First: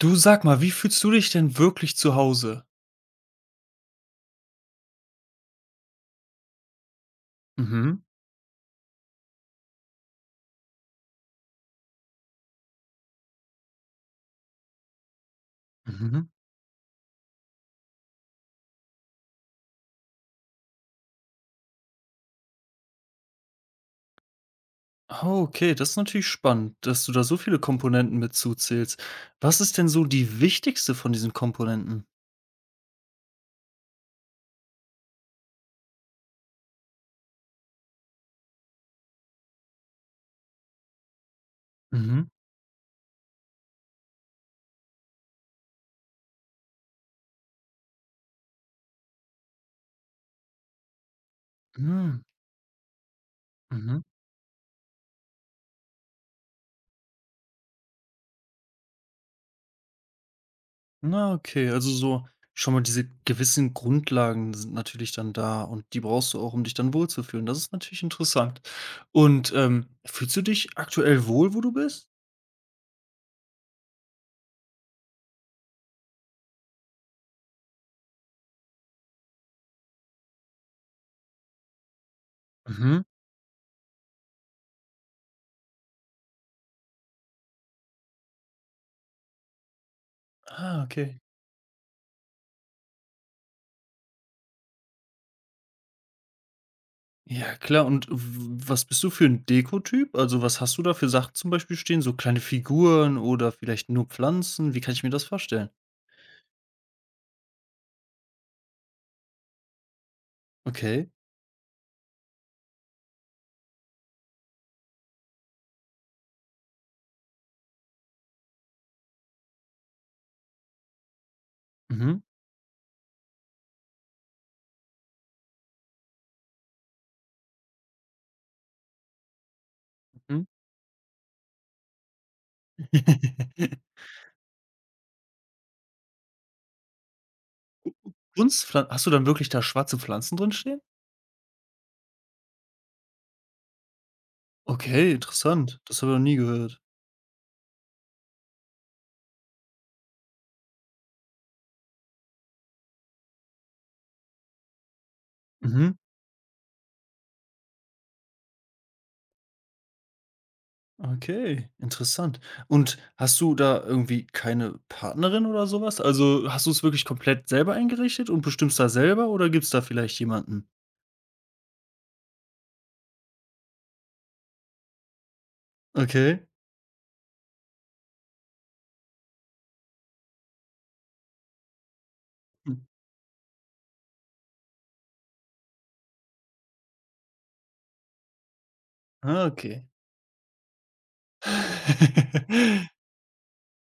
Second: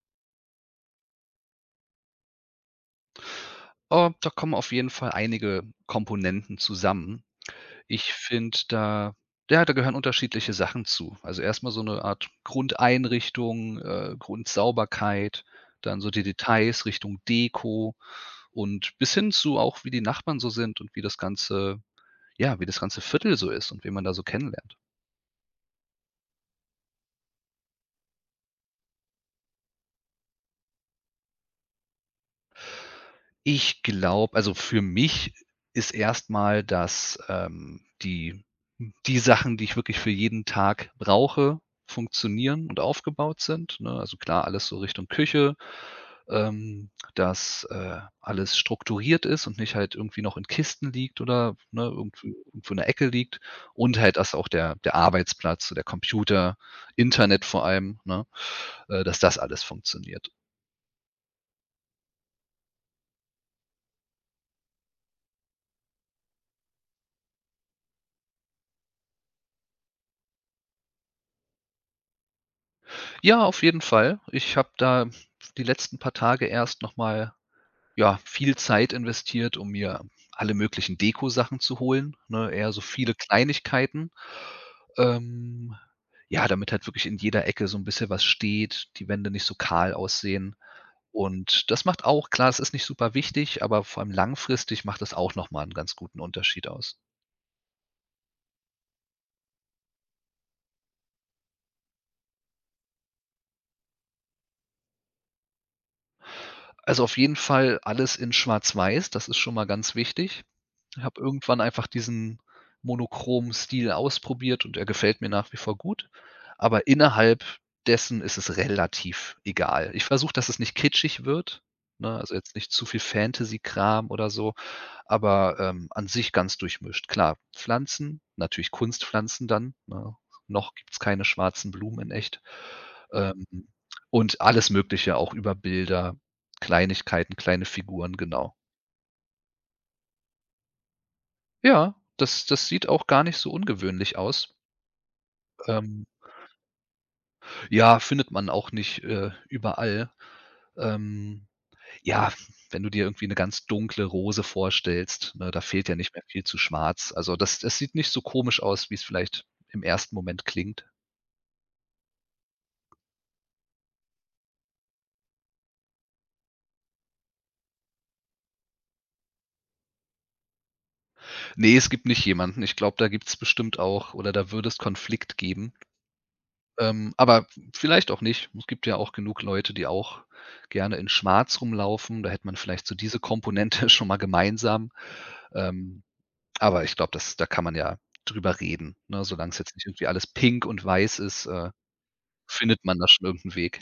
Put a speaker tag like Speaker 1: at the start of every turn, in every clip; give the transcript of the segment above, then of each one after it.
Speaker 1: Du sag mal, wie fühlst du dich denn wirklich zu Hause?
Speaker 2: Oh, da kommen auf jeden Fall einige Komponenten zusammen.
Speaker 1: Mhm.
Speaker 2: Ich finde da ja, da gehören unterschiedliche Sachen zu. Also, erst mal so 'ne Art Grundeinrichtung, Grundsauberkeit, dann so die
Speaker 1: Mhm.
Speaker 2: Details Richtung Deko und bis hin zu auch, wie die Nachbarn so sind und wie das ganze Viertel so ist und wen man da so kennenlernt.
Speaker 1: Oh, okay, das ist natürlich spannend, dass du da so viele Komponenten mit zuzählst. Was ist denn so die wichtigste von diesen Komponenten?
Speaker 2: Ich glaube, also für mich ist erstmal, dass, die Sachen, die ich wirklich für jeden Tag brauche,
Speaker 1: Mhm.
Speaker 2: funktionieren und aufgebaut sind, ne? Also klar, alles so Richtung Küche, dass, alles strukturiert ist und nicht halt irgendwie noch in Kisten liegt oder, ne,
Speaker 1: Hm.
Speaker 2: irgendwo in der Ecke liegt und
Speaker 1: Mhm.
Speaker 2: halt, dass auch der Arbeitsplatz, so der Computer, Internet vor allem, ne, dass das alles funktioniert.
Speaker 1: Na, okay, also so schon mal diese gewissen Grundlagen sind natürlich dann da und die brauchst du auch, um dich dann wohlzufühlen. Das ist natürlich interessant. Und, fühlst du dich aktuell wohl, wo du bist?
Speaker 2: Ja, auf jeden Fall. Ich habe da die letzten paar Tage erst noch mal, ja, viel Zeit investiert, um mir alle möglichen Dekosachen zu holen, ne? Eher so
Speaker 1: Mhm.
Speaker 2: viele Kleinigkeiten. Ähm, ja, damit halt wirklich in jeder Ecke so ein bisschen was steht, die Wände nicht so kahl aussehen.
Speaker 1: Ah, okay.
Speaker 2: Und das macht auch, klar, es ist nicht super wichtig, aber vor allem langfristig macht das auch noch mal 'n ganz guten Unterschied aus.
Speaker 1: Ja, klar. Und w was bist du für ein Dekotyp? Also, was hast du da für Sachen zum Beispiel stehen? So kleine Figuren oder vielleicht nur Pflanzen? Wie kann ich mir das vorstellen?
Speaker 2: Also, auf jeden Fall alles in schwarz-weiß, das ist schon mal ganz wichtig.
Speaker 1: Okay.
Speaker 2: Habe irgendwann einfach diesen monochromen Stil ausprobiert und er gefällt mir nach wie vor gut, aber innerhalb dessen ist es relativ egal. Ich versuche, dass es nicht kitschig wird, ne,
Speaker 1: Mhm,
Speaker 2: also jetzt nicht zu viel Fantasy-Kram oder so, aber, an sich ganz durchmischt. Klar, Pflanzen, natürlich Kunstpflanzen dann, ne?
Speaker 1: mhm.
Speaker 2: Noch gibt's keine schwarzen Blumen in echt. Ähm, und alles Mögliche, auch über Bilder, Kleinigkeiten, kleine Figuren, genau.
Speaker 1: Kunstpflan hast du dann wirklich da schwarze Pflanzen drin stehen?
Speaker 2: Ja, das sieht auch gar nicht so ungewöhnlich aus.
Speaker 1: Okay, interessant. Das
Speaker 2: Ähm,
Speaker 1: habe ich noch nie gehört.
Speaker 2: ja, findet man auch nicht, überall. Ähm, ja, wenn du dir irgendwie 'ne ganz dunkle Rose vorstellst, ne, da fehlt
Speaker 1: Mhm.
Speaker 2: ja nicht mehr viel zu schwarz. Also, das sieht nicht so komisch aus, wie's vielleicht im ersten Moment klingt.
Speaker 1: Okay, interessant. Und hast du da irgendwie keine Partnerin oder sowas? Also, hast du es wirklich komplett selber eingerichtet und bestimmst da selber oder gibt's da vielleicht jemanden?
Speaker 2: Ne, es gibt nicht jemanden. Ich glaube, da gibt's bestimmt auch oder da würde es Konflikt geben.
Speaker 1: Okay.
Speaker 2: Aber vielleicht auch nicht. Es gibt ja auch genug Leute, die auch gerne in schwarz rumlaufen. Da hätte man
Speaker 1: Hm.
Speaker 2: vielleicht so diese Komponente schon mal gemeinsam. Ähm, aber ich glaube, das da kann man ja drüber reden, ne?
Speaker 1: Ah,
Speaker 2: Solange es jetzt nicht
Speaker 1: okay.
Speaker 2: irgendwie alles pink und weiß ist, findet man da schon irgendeinen Weg.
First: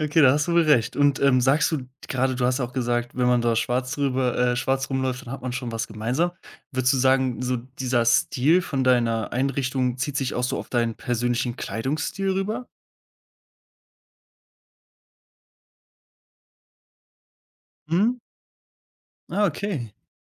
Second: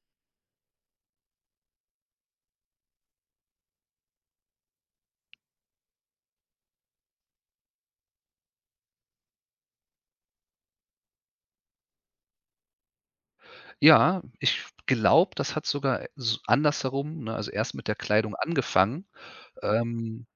Speaker 1: Okay, da hast du wohl recht. Und, sagst du gerade, du hast auch gesagt, wenn man da schwarz drüber schwarz rumläuft, dann hat man schon was gemeinsam. Würdest du sagen, so dieser Stil von deiner Einrichtung zieht sich auch so auf deinen persönlichen Kleidungsstil rüber?
Speaker 2: Ja, ich glaube, das hat sogar s andersherum, ne, also erst mit der
Speaker 1: Mhm.
Speaker 2: Kleidung angefangen.
Speaker 1: Ah, okay.
Speaker 2: Ähm,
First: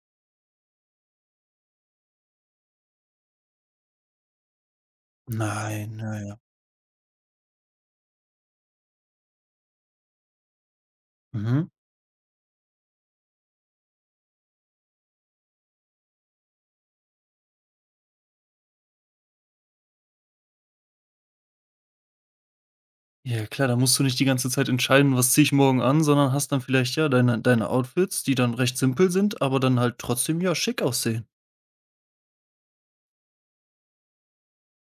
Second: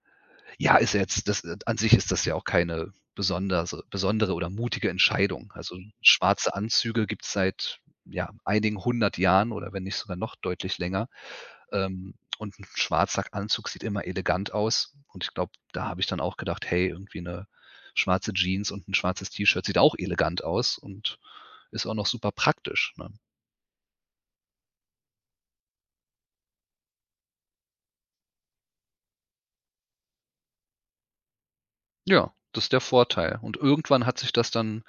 Speaker 2: ja, ist ja jetzt das an sich ist das ja auch keine besonders besondere oder mutige Entscheidung. Also,
Speaker 1: Nein, naja, ja.
Speaker 2: schwarze Anzüge gibt es seit, ja, einigen hundert Jahren oder wenn nicht sogar noch deutlich länger.
Speaker 1: Mhm.
Speaker 2: Ähm, und 'n Schwarzsackanzug sieht immer elegant aus. Und ich glaube, da habe ich dann auch gedacht: „Hey, irgendwie eine schwarze Jeans und ein schwarzes T-Shirt sieht auch elegant aus und ist auch noch super praktisch", ne?
Speaker 1: Ja klar, da musst du nicht die ganze Zeit entscheiden: „Was zieh ich morgen an?“, sondern hast dann vielleicht, ja, deine Outfits, die dann recht simpel sind, aber dann halt trotzdem, ja, schick aussehen.
Speaker 2: Ja, das ist der Vorteil. Und irgendwann hat sich das dann,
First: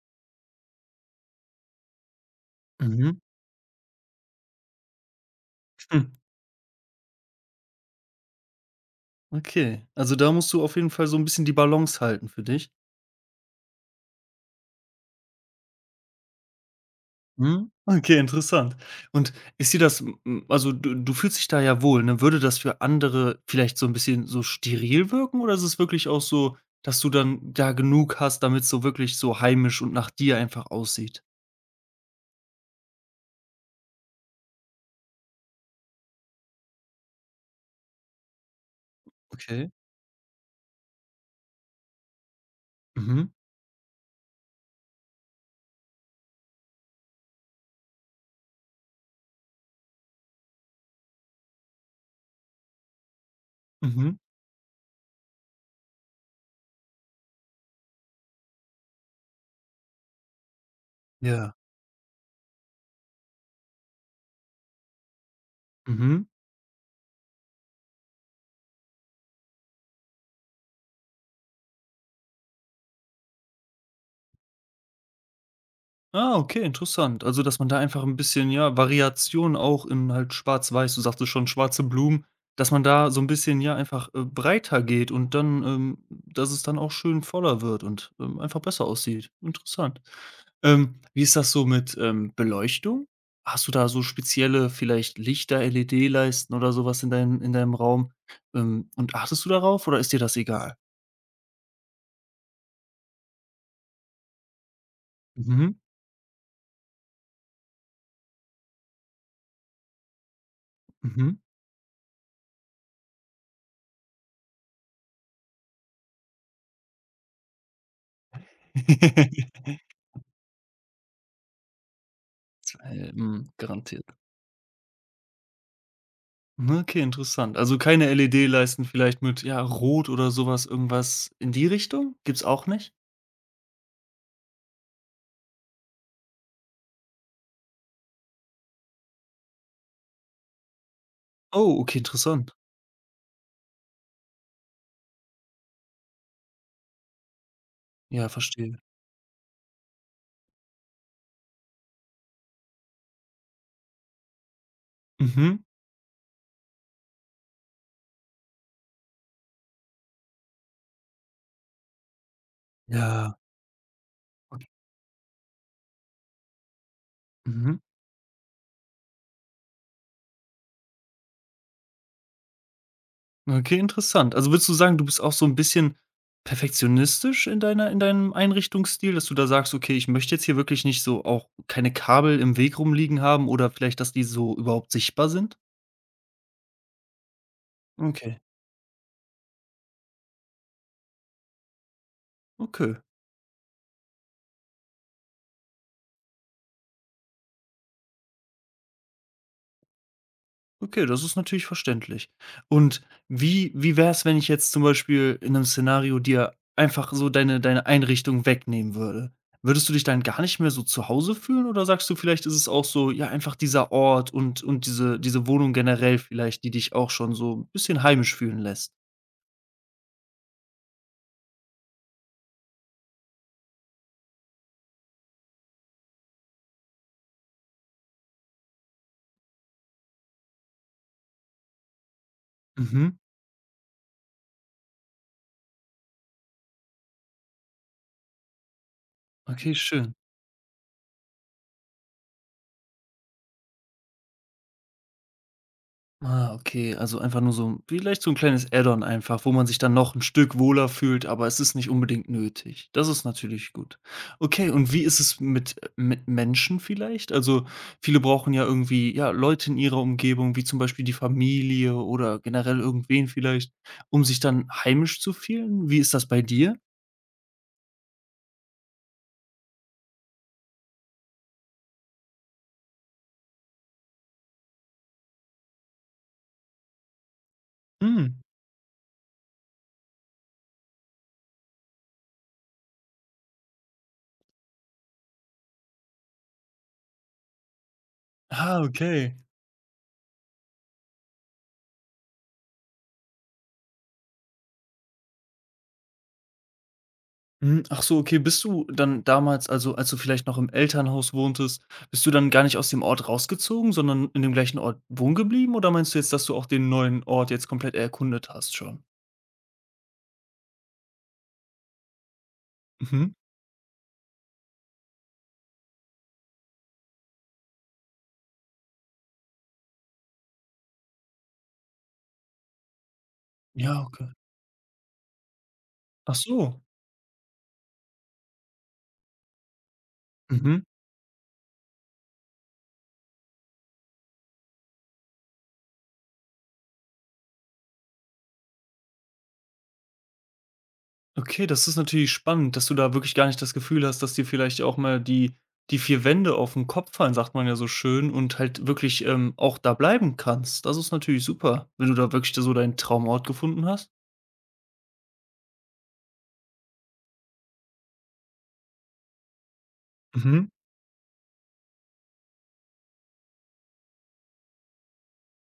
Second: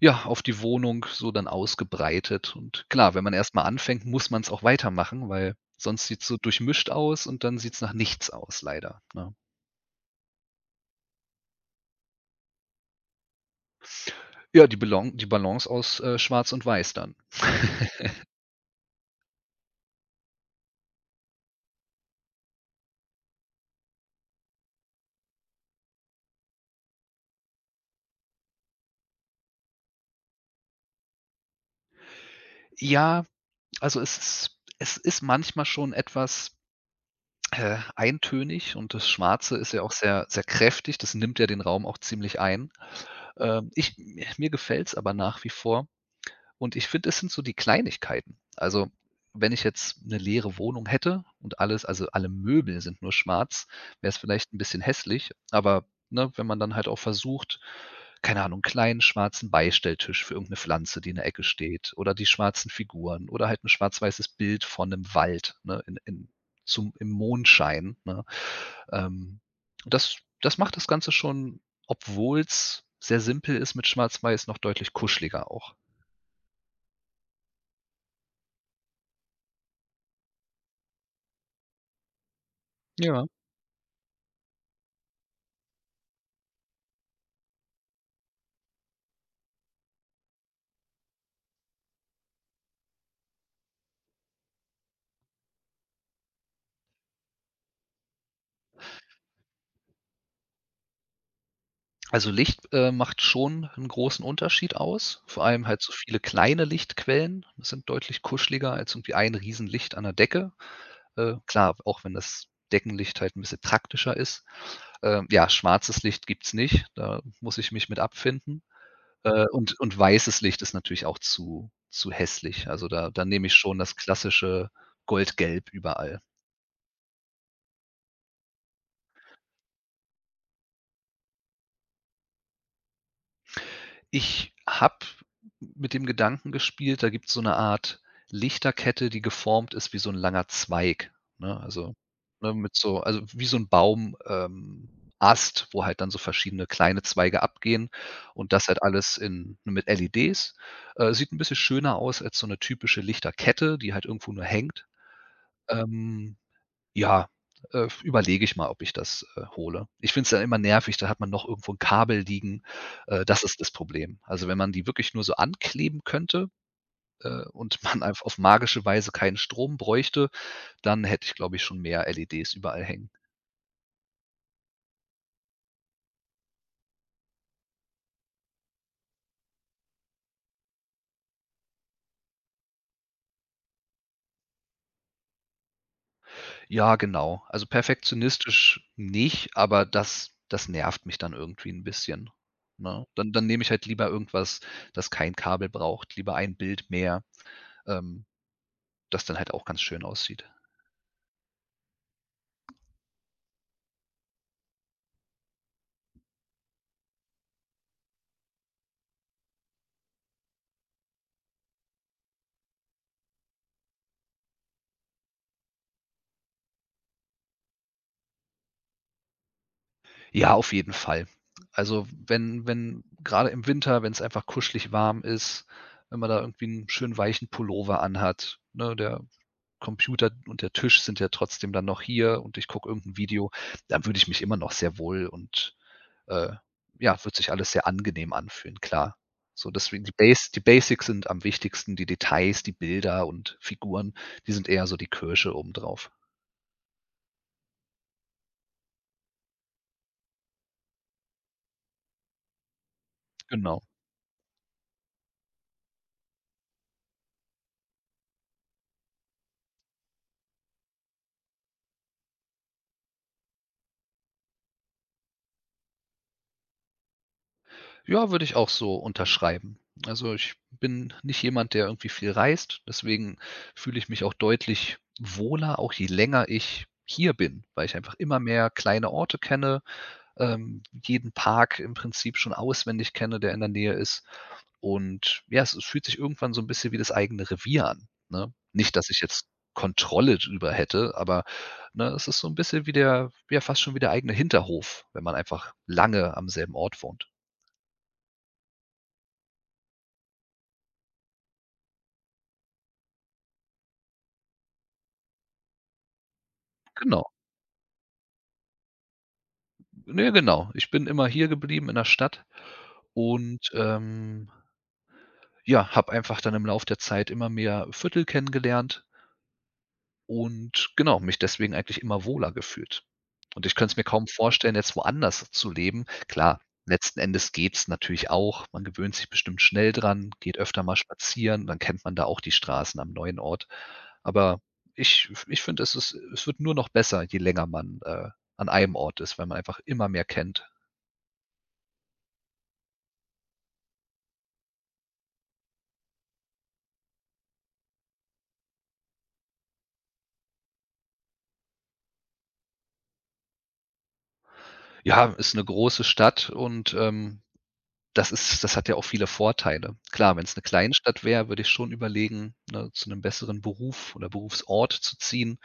Speaker 2: ja, auf die Wohnung so dann ausgebreitet. Und
Speaker 1: Mhm.
Speaker 2: klar, wenn man erst mal anfängt, muss man es auch weitermachen, weil
Speaker 1: Hm.
Speaker 2: sonst sieht es so durchmischt aus und dann sieht es nach nichts aus leider, ne?
Speaker 1: Okay, also da musst du auf jeden Fall so ein bisschen die Balance halten für dich.
Speaker 2: Ja, die Balance aus, Schwarz und Weiß dann.
Speaker 1: Mhm. Okay, interessant. Und ist dir das m m also du fühlst dich da ja wohl, ne? Würde das für andere vielleicht so ein bisschen so steril wirken oder ist es wirklich auch so, dass du dann da genug hast, damit's so wirklich so heimisch und nach dir einfach aussieht?
Speaker 2: Ja, also, es ist manchmal schon etwas, eintönig und das Schwarze
Speaker 1: Okay.
Speaker 2: ist ja auch sehr, sehr kräftig. Das nimmt ja den Raum auch ziemlich ein.
Speaker 1: Mhm,
Speaker 2: Ich Mir gefällt es aber nach wie vor. Und ich finde, es sind so die Kleinigkeiten. Also, wenn ich jetzt 'ne leere Wohnung hätte und alle Möbel sind nur schwarz, wäre
Speaker 1: mhm,
Speaker 2: es vielleicht 'n bisschen hässlich, aber, ne, wenn man dann halt auch versucht, keine Ahnung, kleinen schwarzen Beistelltisch für irgend 'ne Pflanze, die in der Ecke
Speaker 1: ja,
Speaker 2: steht, oder die schwarzen Figuren oder halt 'n schwarz-weißes Bild von 'nem Wald, ne,
Speaker 1: mhm.
Speaker 2: in zum im Mondschein, ne? Ähm, das macht das Ganze schon, obwohl's sehr simpel ist mit schwarz-weiß, noch deutlich kuscheliger auch.
Speaker 1: Ah, okay, interessant. Also, dass man da einfach ein bisschen, ja, Variation auch in halt Schwarz-Weiß, du sagtest schon schwarze Blumen, dass man da so ein
Speaker 2: Ja.
Speaker 1: bisschen, ja, einfach, breiter geht und dann, dass es dann auch schön voller wird und, einfach besser aussieht. Interessant. Wie ist das so mit, Beleuchtung? Hast du da so spezielle vielleicht Lichter, LED-Leisten oder sowas in deinem Raum? Und achtest du darauf oder ist dir das egal?
Speaker 2: Also, Licht, macht schon einen großen Unterschied aus, vor allem
Speaker 1: Mhm,
Speaker 2: halt so viele kleine Lichtquellen. Das sind deutlich kuscheliger als irgendwie ein Riesenlicht an der Decke.
Speaker 1: mhm.
Speaker 2: Klar, auch wenn das Deckenlicht halt ein bisschen praktischer ist. Ja, schwarzes Licht gibt's nicht, da muss ich mich mit abfinden. Und weißes Licht ist natürlich auch zu hässlich. Also, da nehme ich schon das
Speaker 1: Garantiert.
Speaker 2: klassische Goldgelb überall.
Speaker 1: Mhm, okay, interessant. Also keine LED-Leisten vielleicht mit, ja, Rot oder sowas irgendwas in die Richtung? Gibt's auch nicht?
Speaker 2: Ich habe mit dem Gedanken gespielt, da gibt's so 'ne Art Lichterkette, die geformt ist wie so 'n langer Zweig, ne?
Speaker 1: Oh,
Speaker 2: Also,
Speaker 1: okay, interessant.
Speaker 2: ne, wie so 'n Baum Ast, wo halt dann so verschiedene kleine Zweige abgehen
Speaker 1: Ja,
Speaker 2: und das
Speaker 1: verstehe.
Speaker 2: halt alles in mit LEDs. Sieht 'n bisschen schöner aus als so 'ne typische Lichterkette, die halt irgendwo nur hängt.
Speaker 1: Mhm.
Speaker 2: Ähm ja, überlege ich mal, ob ich das, hole. Ich finde es dann immer nervig, da hat man noch irgendwo 'n Kabel liegen.
Speaker 1: Ja,
Speaker 2: Das ist das Problem. Also, wenn
Speaker 1: okay.
Speaker 2: man die wirklich nur so ankleben könnte,
Speaker 1: Mhm.
Speaker 2: und man einfach auf magische Weise keinen Strom bräuchte, dann hätte ich, glaube ich, schon mehr LEDs überall hängen.
Speaker 1: Okay, interessant. Also würdest du sagen, du bist auch so ein bisschen perfektionistisch in deiner in deinem Einrichtungsstil, dass du da sagst: „Okay, ich möchte jetzt hier wirklich nicht so auch keine Kabel im Weg rumliegen haben oder vielleicht, dass die so überhaupt sichtbar sind?“
Speaker 2: Ja, genau. Also,
Speaker 1: Okay,
Speaker 2: perfektionistisch nicht, aber das nervt mich dann irgendwie 'n bisschen,
Speaker 1: okay.
Speaker 2: ne? Dann nehme ich halt lieber irgendwas, das kein Kabel braucht, lieber ein Bild mehr. Ähm, Das dann halt auch ganz schön aussieht.
Speaker 1: Okay, das ist natürlich verständlich. Und wie wär's, wenn ich jetzt zum Beispiel in einem Szenario dir einfach so deine Einrichtung wegnehmen würde? Würdest du dich dann gar nicht mehr so zu Hause fühlen oder sagst du, vielleicht ist es auch so, ja, einfach dieser Ort und diese Wohnung generell vielleicht, die dich auch schon so 'n bisschen heimisch fühlen lässt?
Speaker 2: Ja, auf jeden Fall. Also, wenn gerade im Winter, wenn es einfach kuschelig warm ist, wenn man da irgendwie einen schönen weichen Pullover anhat, ne? Der Computer und der Tisch sind ja trotzdem dann noch hier und ich gucke
Speaker 1: Mhm,
Speaker 2: irgendein Video, dann würde ich mich immer noch sehr wohl und äh, ja, wird sich alles sehr angenehm anfühlen, klar. So,
Speaker 1: okay,
Speaker 2: deswegen die
Speaker 1: schön.
Speaker 2: Bas die Basics sind am wichtigsten, die Details, die Bilder und Figuren, die sind eher so die Kirsche obendrauf.
Speaker 1: Ah, okay, also einfach nur so vielleicht so ein kleines Add-on einfach, wo man sich dann noch ein Stück wohler fühlt, aber es ist nicht unbedingt nötig. Das ist natürlich
Speaker 2: Genau.
Speaker 1: gut. Okay, und wie ist es mit Menschen vielleicht? Also, viele brauchen ja irgendwie, ja, Leute in ihrer Umgebung, wie zum Beispiel die Familie oder generell irgendwen vielleicht, um sich dann heimisch zu fühlen. Wie ist das bei dir?
Speaker 2: Ja, würde ich auch so unterschreiben. Also, ich bin nicht jemand, der irgendwie viel reist, deswegen fühle ich mich auch deutlich wohler, auch je länger ich hier bin, weil ich einfach immer
Speaker 1: Mhm.
Speaker 2: mehr kleine Orte kenne, jeden Park im Prinzip schon auswendig kenne, der in der Nähe ist. Und ja, es fühlt sich irgendwann so ein bisschen wie das eigene Revier an, ne?
Speaker 1: Ah,
Speaker 2: Nicht, dass ich
Speaker 1: okay.
Speaker 2: jetzt Kontrolle drüber hätte, aber, ne, es ist so ein bisschen fast schon wie der eigene Hinterhof, wenn man einfach lange am selben Ort wohnt.
Speaker 1: Mhm, ach so, okay. Bist du dann damals also, als du vielleicht noch im Elternhaus wohntest, bist du dann gar nicht aus dem Ort rausgezogen, sondern in dem gleichen Ort wohnen geblieben? Oder meinst du jetzt, dass du auch den neuen
Speaker 2: Genau.
Speaker 1: Ort jetzt komplett erkundet hast schon?
Speaker 2: Ne, genau. Ich bin immer hier geblieben in der Stadt
Speaker 1: Mhm.
Speaker 2: und, ja, habe einfach dann im Lauf der Zeit immer mehr Viertel kennengelernt. Und genau, mich deswegen eigentlich immer wohler gefühlt. Und ich könnte es
Speaker 1: Ja,
Speaker 2: mir kaum
Speaker 1: okay.
Speaker 2: vorstellen, jetzt woanders zu leben.
Speaker 1: Ach
Speaker 2: Klar,
Speaker 1: so.
Speaker 2: letzten Endes geht's natürlich auch. Man gewöhnt sich bestimmt schnell dran, geht
Speaker 1: Mhm.
Speaker 2: öfter mal spazieren, dann kennt man da auch die Straßen am neuen Ort. Aber ich finde, es wird nur noch besser, je länger man, an einem Ort ist, weil man einfach immer mehr kennt.
Speaker 1: Okay, das ist natürlich spannend, dass du da wirklich gar nicht das Gefühl hast, dass dir vielleicht auch mal die 4 Wände auf den Kopf fallen, sagt man ja so schön, und halt wirklich, auch da bleiben kannst. Das ist natürlich super, wenn du da wirklich so deinen Traumort gefunden hast.
Speaker 2: Ja, ist eine große Stadt und das hat ja auch viele Vorteile. Klar, wenn es eine
Speaker 1: Mhm.
Speaker 2: Kleinstadt wäre, würde ich schon überlegen, ne, zu einem besseren Beruf oder Berufsort zu ziehen.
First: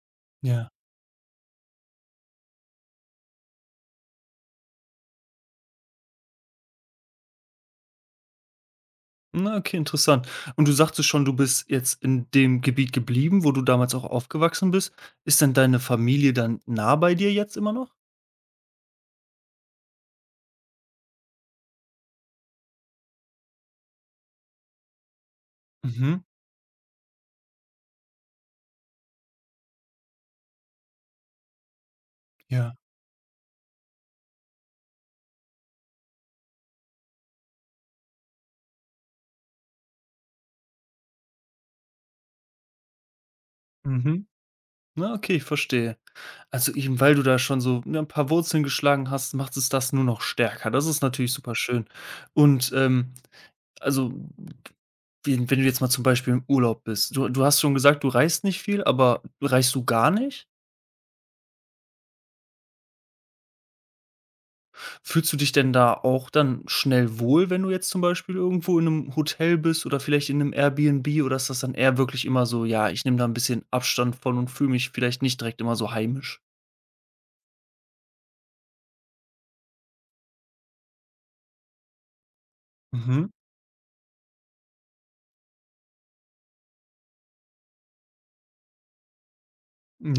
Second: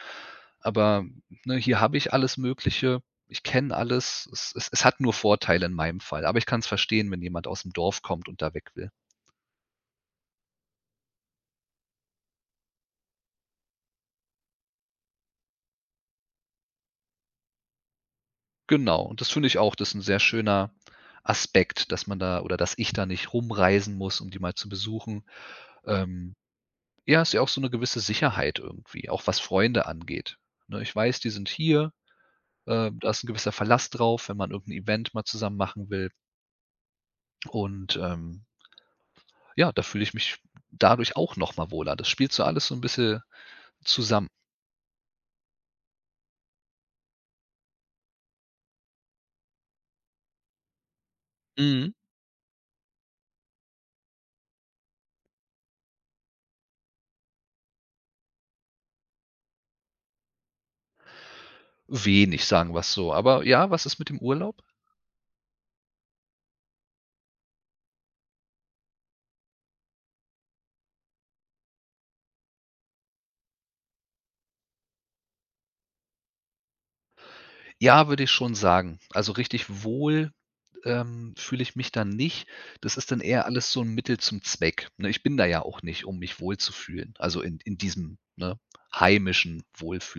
Speaker 1: Ja.
Speaker 2: Aber, ne, hier habe ich alles Mögliche. Ich kenne alles. Es hat nur Vorteile in meinem Fall, aber ich kann es verstehen, wenn jemand aus dem Dorf kommt und da weg will.
Speaker 1: Na, okay, interessant. Und du sagtest schon, du bist jetzt in dem Gebiet geblieben, wo du damals auch aufgewachsen bist. Ist denn deine Familie dann nah bei dir jetzt immer noch?
Speaker 2: Genau, und das finde ich auch, das ist ein sehr schöner Aspekt, dass man da oder dass ich da nicht rumreisen muss, um die mal zu besuchen.
Speaker 1: Mhm,
Speaker 2: Ähm, ja, ist ja auch so eine gewisse Sicherheit irgendwie, auch was Freunde angeht. Ne, ich weiß, die sind hier,
Speaker 1: ja.
Speaker 2: Äh, Da ist ein gewisser Verlass drauf, wenn man irgendein Event mal zusammen machen will. Und, ja, da fühle ich mich dadurch auch noch mal wohler. Das spielt so alles so ein bisschen
Speaker 1: Mhm.
Speaker 2: zusammen.
Speaker 1: Na, okay, ich verstehe. Also eben weil du da schon so ne, ein paar Wurzeln geschlagen hast, macht es das nur noch stärker. Das ist natürlich super schön.
Speaker 2: Mhm.
Speaker 1: Und also, wenn du jetzt mal zum Beispiel im Urlaub bist, du hast schon gesagt, du reist nicht viel, aber reist du gar nicht?
Speaker 2: Wenig, sagen wir's so. Aber ja, was ist mit dem Urlaub?
Speaker 1: Fühlst du dich denn da auch dann schnell wohl, wenn du jetzt zum Beispiel irgendwo in einem Hotel bist oder vielleicht in einem Airbnb oder ist das dann eher wirklich immer so: „Ja, ich nehme da ein bisschen Abstand von und fühle mich vielleicht nicht direkt immer so heimisch?“
Speaker 2: Ja, würde ich schon sagen. Also, richtig wohl, fühle ich mich dann nicht. Das ist dann
Speaker 1: Mhm.
Speaker 2: eher alles so 'n Mittel zum Zweck, ne? Ich bin da ja auch nicht, um mich wohlzufühlen, also in diesem, ne, heimischen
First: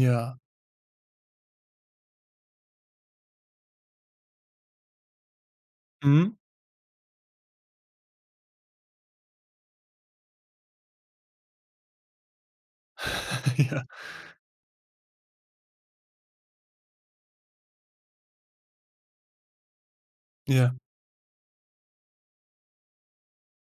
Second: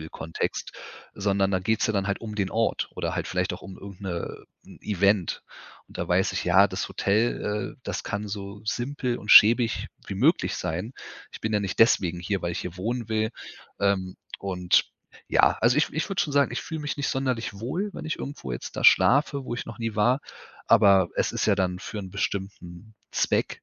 Speaker 1: Ja.
Speaker 2: sondern da geht's ja dann halt um den Ort oder halt vielleicht auch um irgend 'n Event. Und da weiß
Speaker 1: Mhm.
Speaker 2: ich, ja, das Hotel, das kann so simpel und schäbig wie möglich sein. Ich bin ja nicht deswegen hier, weil ich hier wohnen will.
Speaker 1: Ja.
Speaker 2: Und ja, also ich würde schon sagen, ich fühle mich nicht sonderlich wohl, wenn ich irgendwo jetzt da schlafe, wo ich noch nie war.
Speaker 1: Ja.
Speaker 2: Aber es ist ja dann für einen bestimmten Zweck,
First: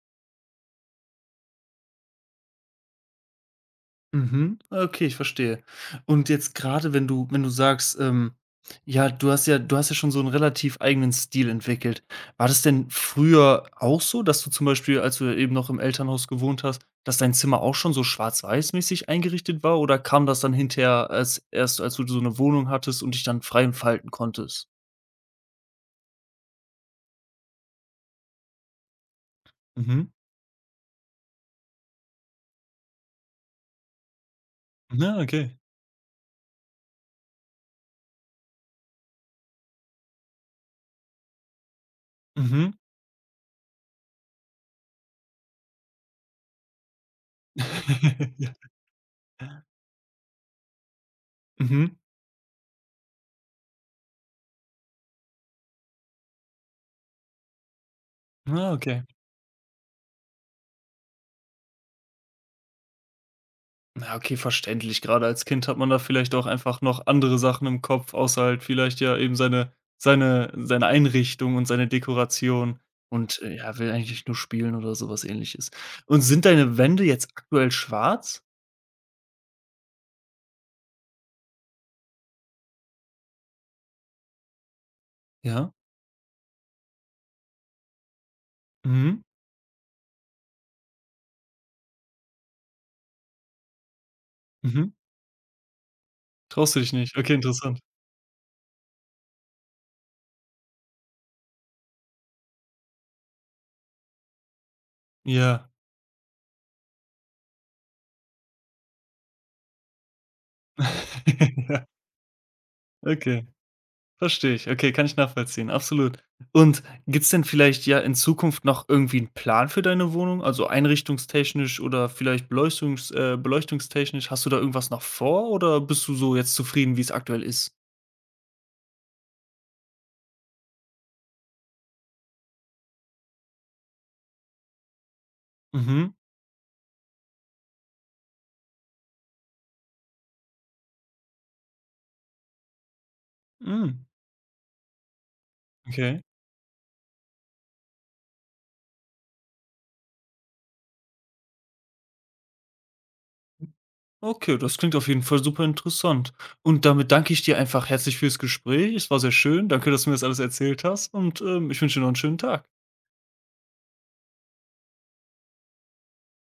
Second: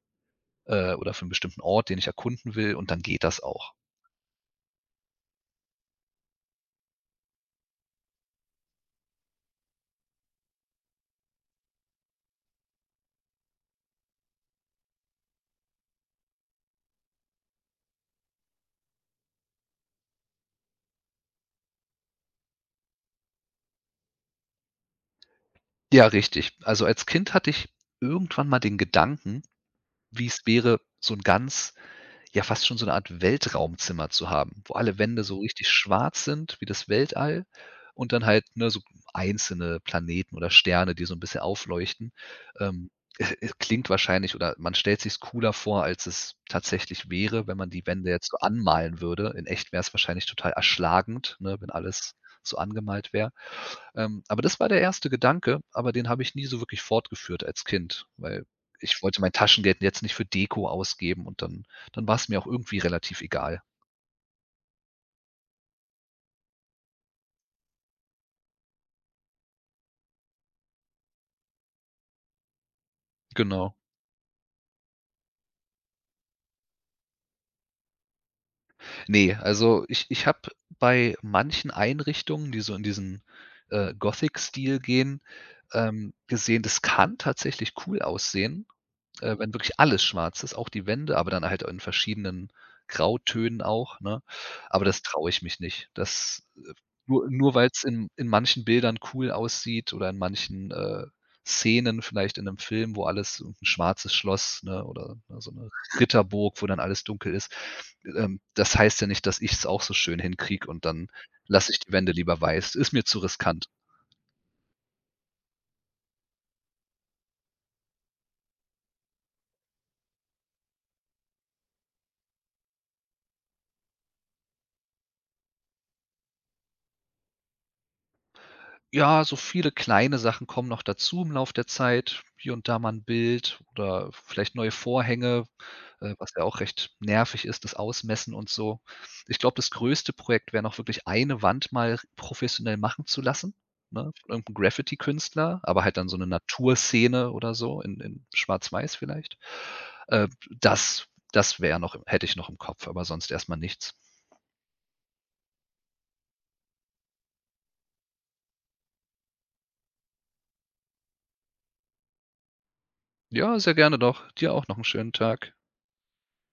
Speaker 2: oder für einen bestimmten Ort, den ich erkunden will, und dann geht das auch.
Speaker 1: Mhm. Okay, ich verstehe. Und jetzt gerade, wenn du sagst, ja, du hast ja schon so einen relativ eigenen Stil entwickelt. War das denn früher auch so, dass du zum Beispiel, als du eben noch im Elternhaus gewohnt hast, dass dein Zimmer auch schon so schwarz-weiß-mäßig eingerichtet war oder kam das dann hinterher als erst, als du so eine Wohnung hattest und dich dann frei entfalten konntest?
Speaker 2: Ja, richtig. Also, als Kind hatte ich irgendwann mal den Gedanken,
Speaker 1: Mhm.
Speaker 2: wie es wäre, so 'n ganz ja fast schon so 'ne Art Weltraumzimmer zu haben, wo alle
Speaker 1: Na,
Speaker 2: Wände so
Speaker 1: okay.
Speaker 2: richtig schwarz sind wie das Weltall und dann halt, ne, so einzelne Planeten oder Sterne, die so 'n bisschen aufleuchten.
Speaker 1: Mhm.
Speaker 2: Ähm, es klingt wahrscheinlich, oder man stellt sich's cooler vor, als es tatsächlich wäre, wenn man die Wände jetzt so
Speaker 1: Ja.
Speaker 2: anmalen würde. In echt wär's wahrscheinlich total erschlagend, ne, wenn
Speaker 1: Mhm.
Speaker 2: alles so angemalt wär. Aber das war der erste Gedanke, aber den habe ich nie so wirklich fortgeführt als Kind, weil
Speaker 1: Ah,
Speaker 2: ich
Speaker 1: okay.
Speaker 2: wollte mein Taschengeld jetzt nicht für Deko ausgeben und dann war es mir auch irgendwie relativ egal.
Speaker 1: Na, okay, verständlich. Gerade als Kind hat man da vielleicht auch einfach noch andere Sachen im Kopf, außer halt vielleicht ja eben seine Einrichtung und seine Dekoration und,
Speaker 2: Genau.
Speaker 1: ja, will eigentlich nur spielen oder sowas Ähnliches. Und sind deine Wände jetzt aktuell schwarz?
Speaker 2: Ne, also ich habe bei manchen Einrichtungen, die so in diesen, Gothic-Stil gehen,
Speaker 1: Ja.
Speaker 2: gesehen, das kann tatsächlich cool aussehen.
Speaker 1: Mhm.
Speaker 2: Wenn wirklich alles schwarz ist, auch die Wände, aber dann halt in verschiedenen Grautönen auch, ne? Aber
Speaker 1: Mhm.
Speaker 2: das traue ich mich nicht. Das,
Speaker 1: Traust du dich nicht?
Speaker 2: nur
Speaker 1: Okay,
Speaker 2: nur weil
Speaker 1: interessant.
Speaker 2: es in manchen Bildern cool aussieht oder in manchen, Szenen vielleicht in einem Film, wo alles so ein schwarzes Schloss, ne, oder, ne, so
Speaker 1: Ja.
Speaker 2: eine Ritterburg, wo dann alles dunkel ist. Das heißt ja nicht, dass ich es auch so schön hinkriege, und dann lasse ich
Speaker 1: Ja,
Speaker 2: die Wände lieber weiß. Ist mir zu
Speaker 1: okay.
Speaker 2: riskant.
Speaker 1: Verstehe ich. Okay, kann ich nachvollziehen, absolut. Und gibt's denn vielleicht ja in Zukunft noch irgendwie 'n Plan für deine Wohnung? Also, einrichtungstechnisch oder vielleicht beleuchtungstechnisch. Hast du da irgendwas noch vor oder bist du so jetzt zufrieden, wie's aktuell ist?
Speaker 2: Ja, so viele kleine Sachen kommen noch dazu im Lauf der Zeit. Hier und da mal 'n Bild oder vielleicht neue Vorhänge,
Speaker 1: Mhm.
Speaker 2: was ja auch recht nervig ist, das Ausmessen und so. Ich glaube, das größte Projekt wäre noch, wirklich eine Wand mal r professionell machen zu lassen,
Speaker 1: Hm,
Speaker 2: ne, von irgend 'nem Graffiti-Künstler, aber halt dann so
Speaker 1: okay.
Speaker 2: 'ne Naturszene oder so in Schwarz-Weiß vielleicht. Äh, das das wäre noch hätte ich noch im Kopf, aber sonst erst mal nichts.
Speaker 1: Okay, das klingt auf jeden Fall super interessant. Und damit danke ich dir einfach herzlich fürs Gespräch. Es war sehr schön. Danke, dass du mir das alles erzählt hast und, ich wünsche dir noch 'n schönen Tag.
Speaker 2: Ja, sehr gerne doch. Dir auch noch 'n schönen Tag.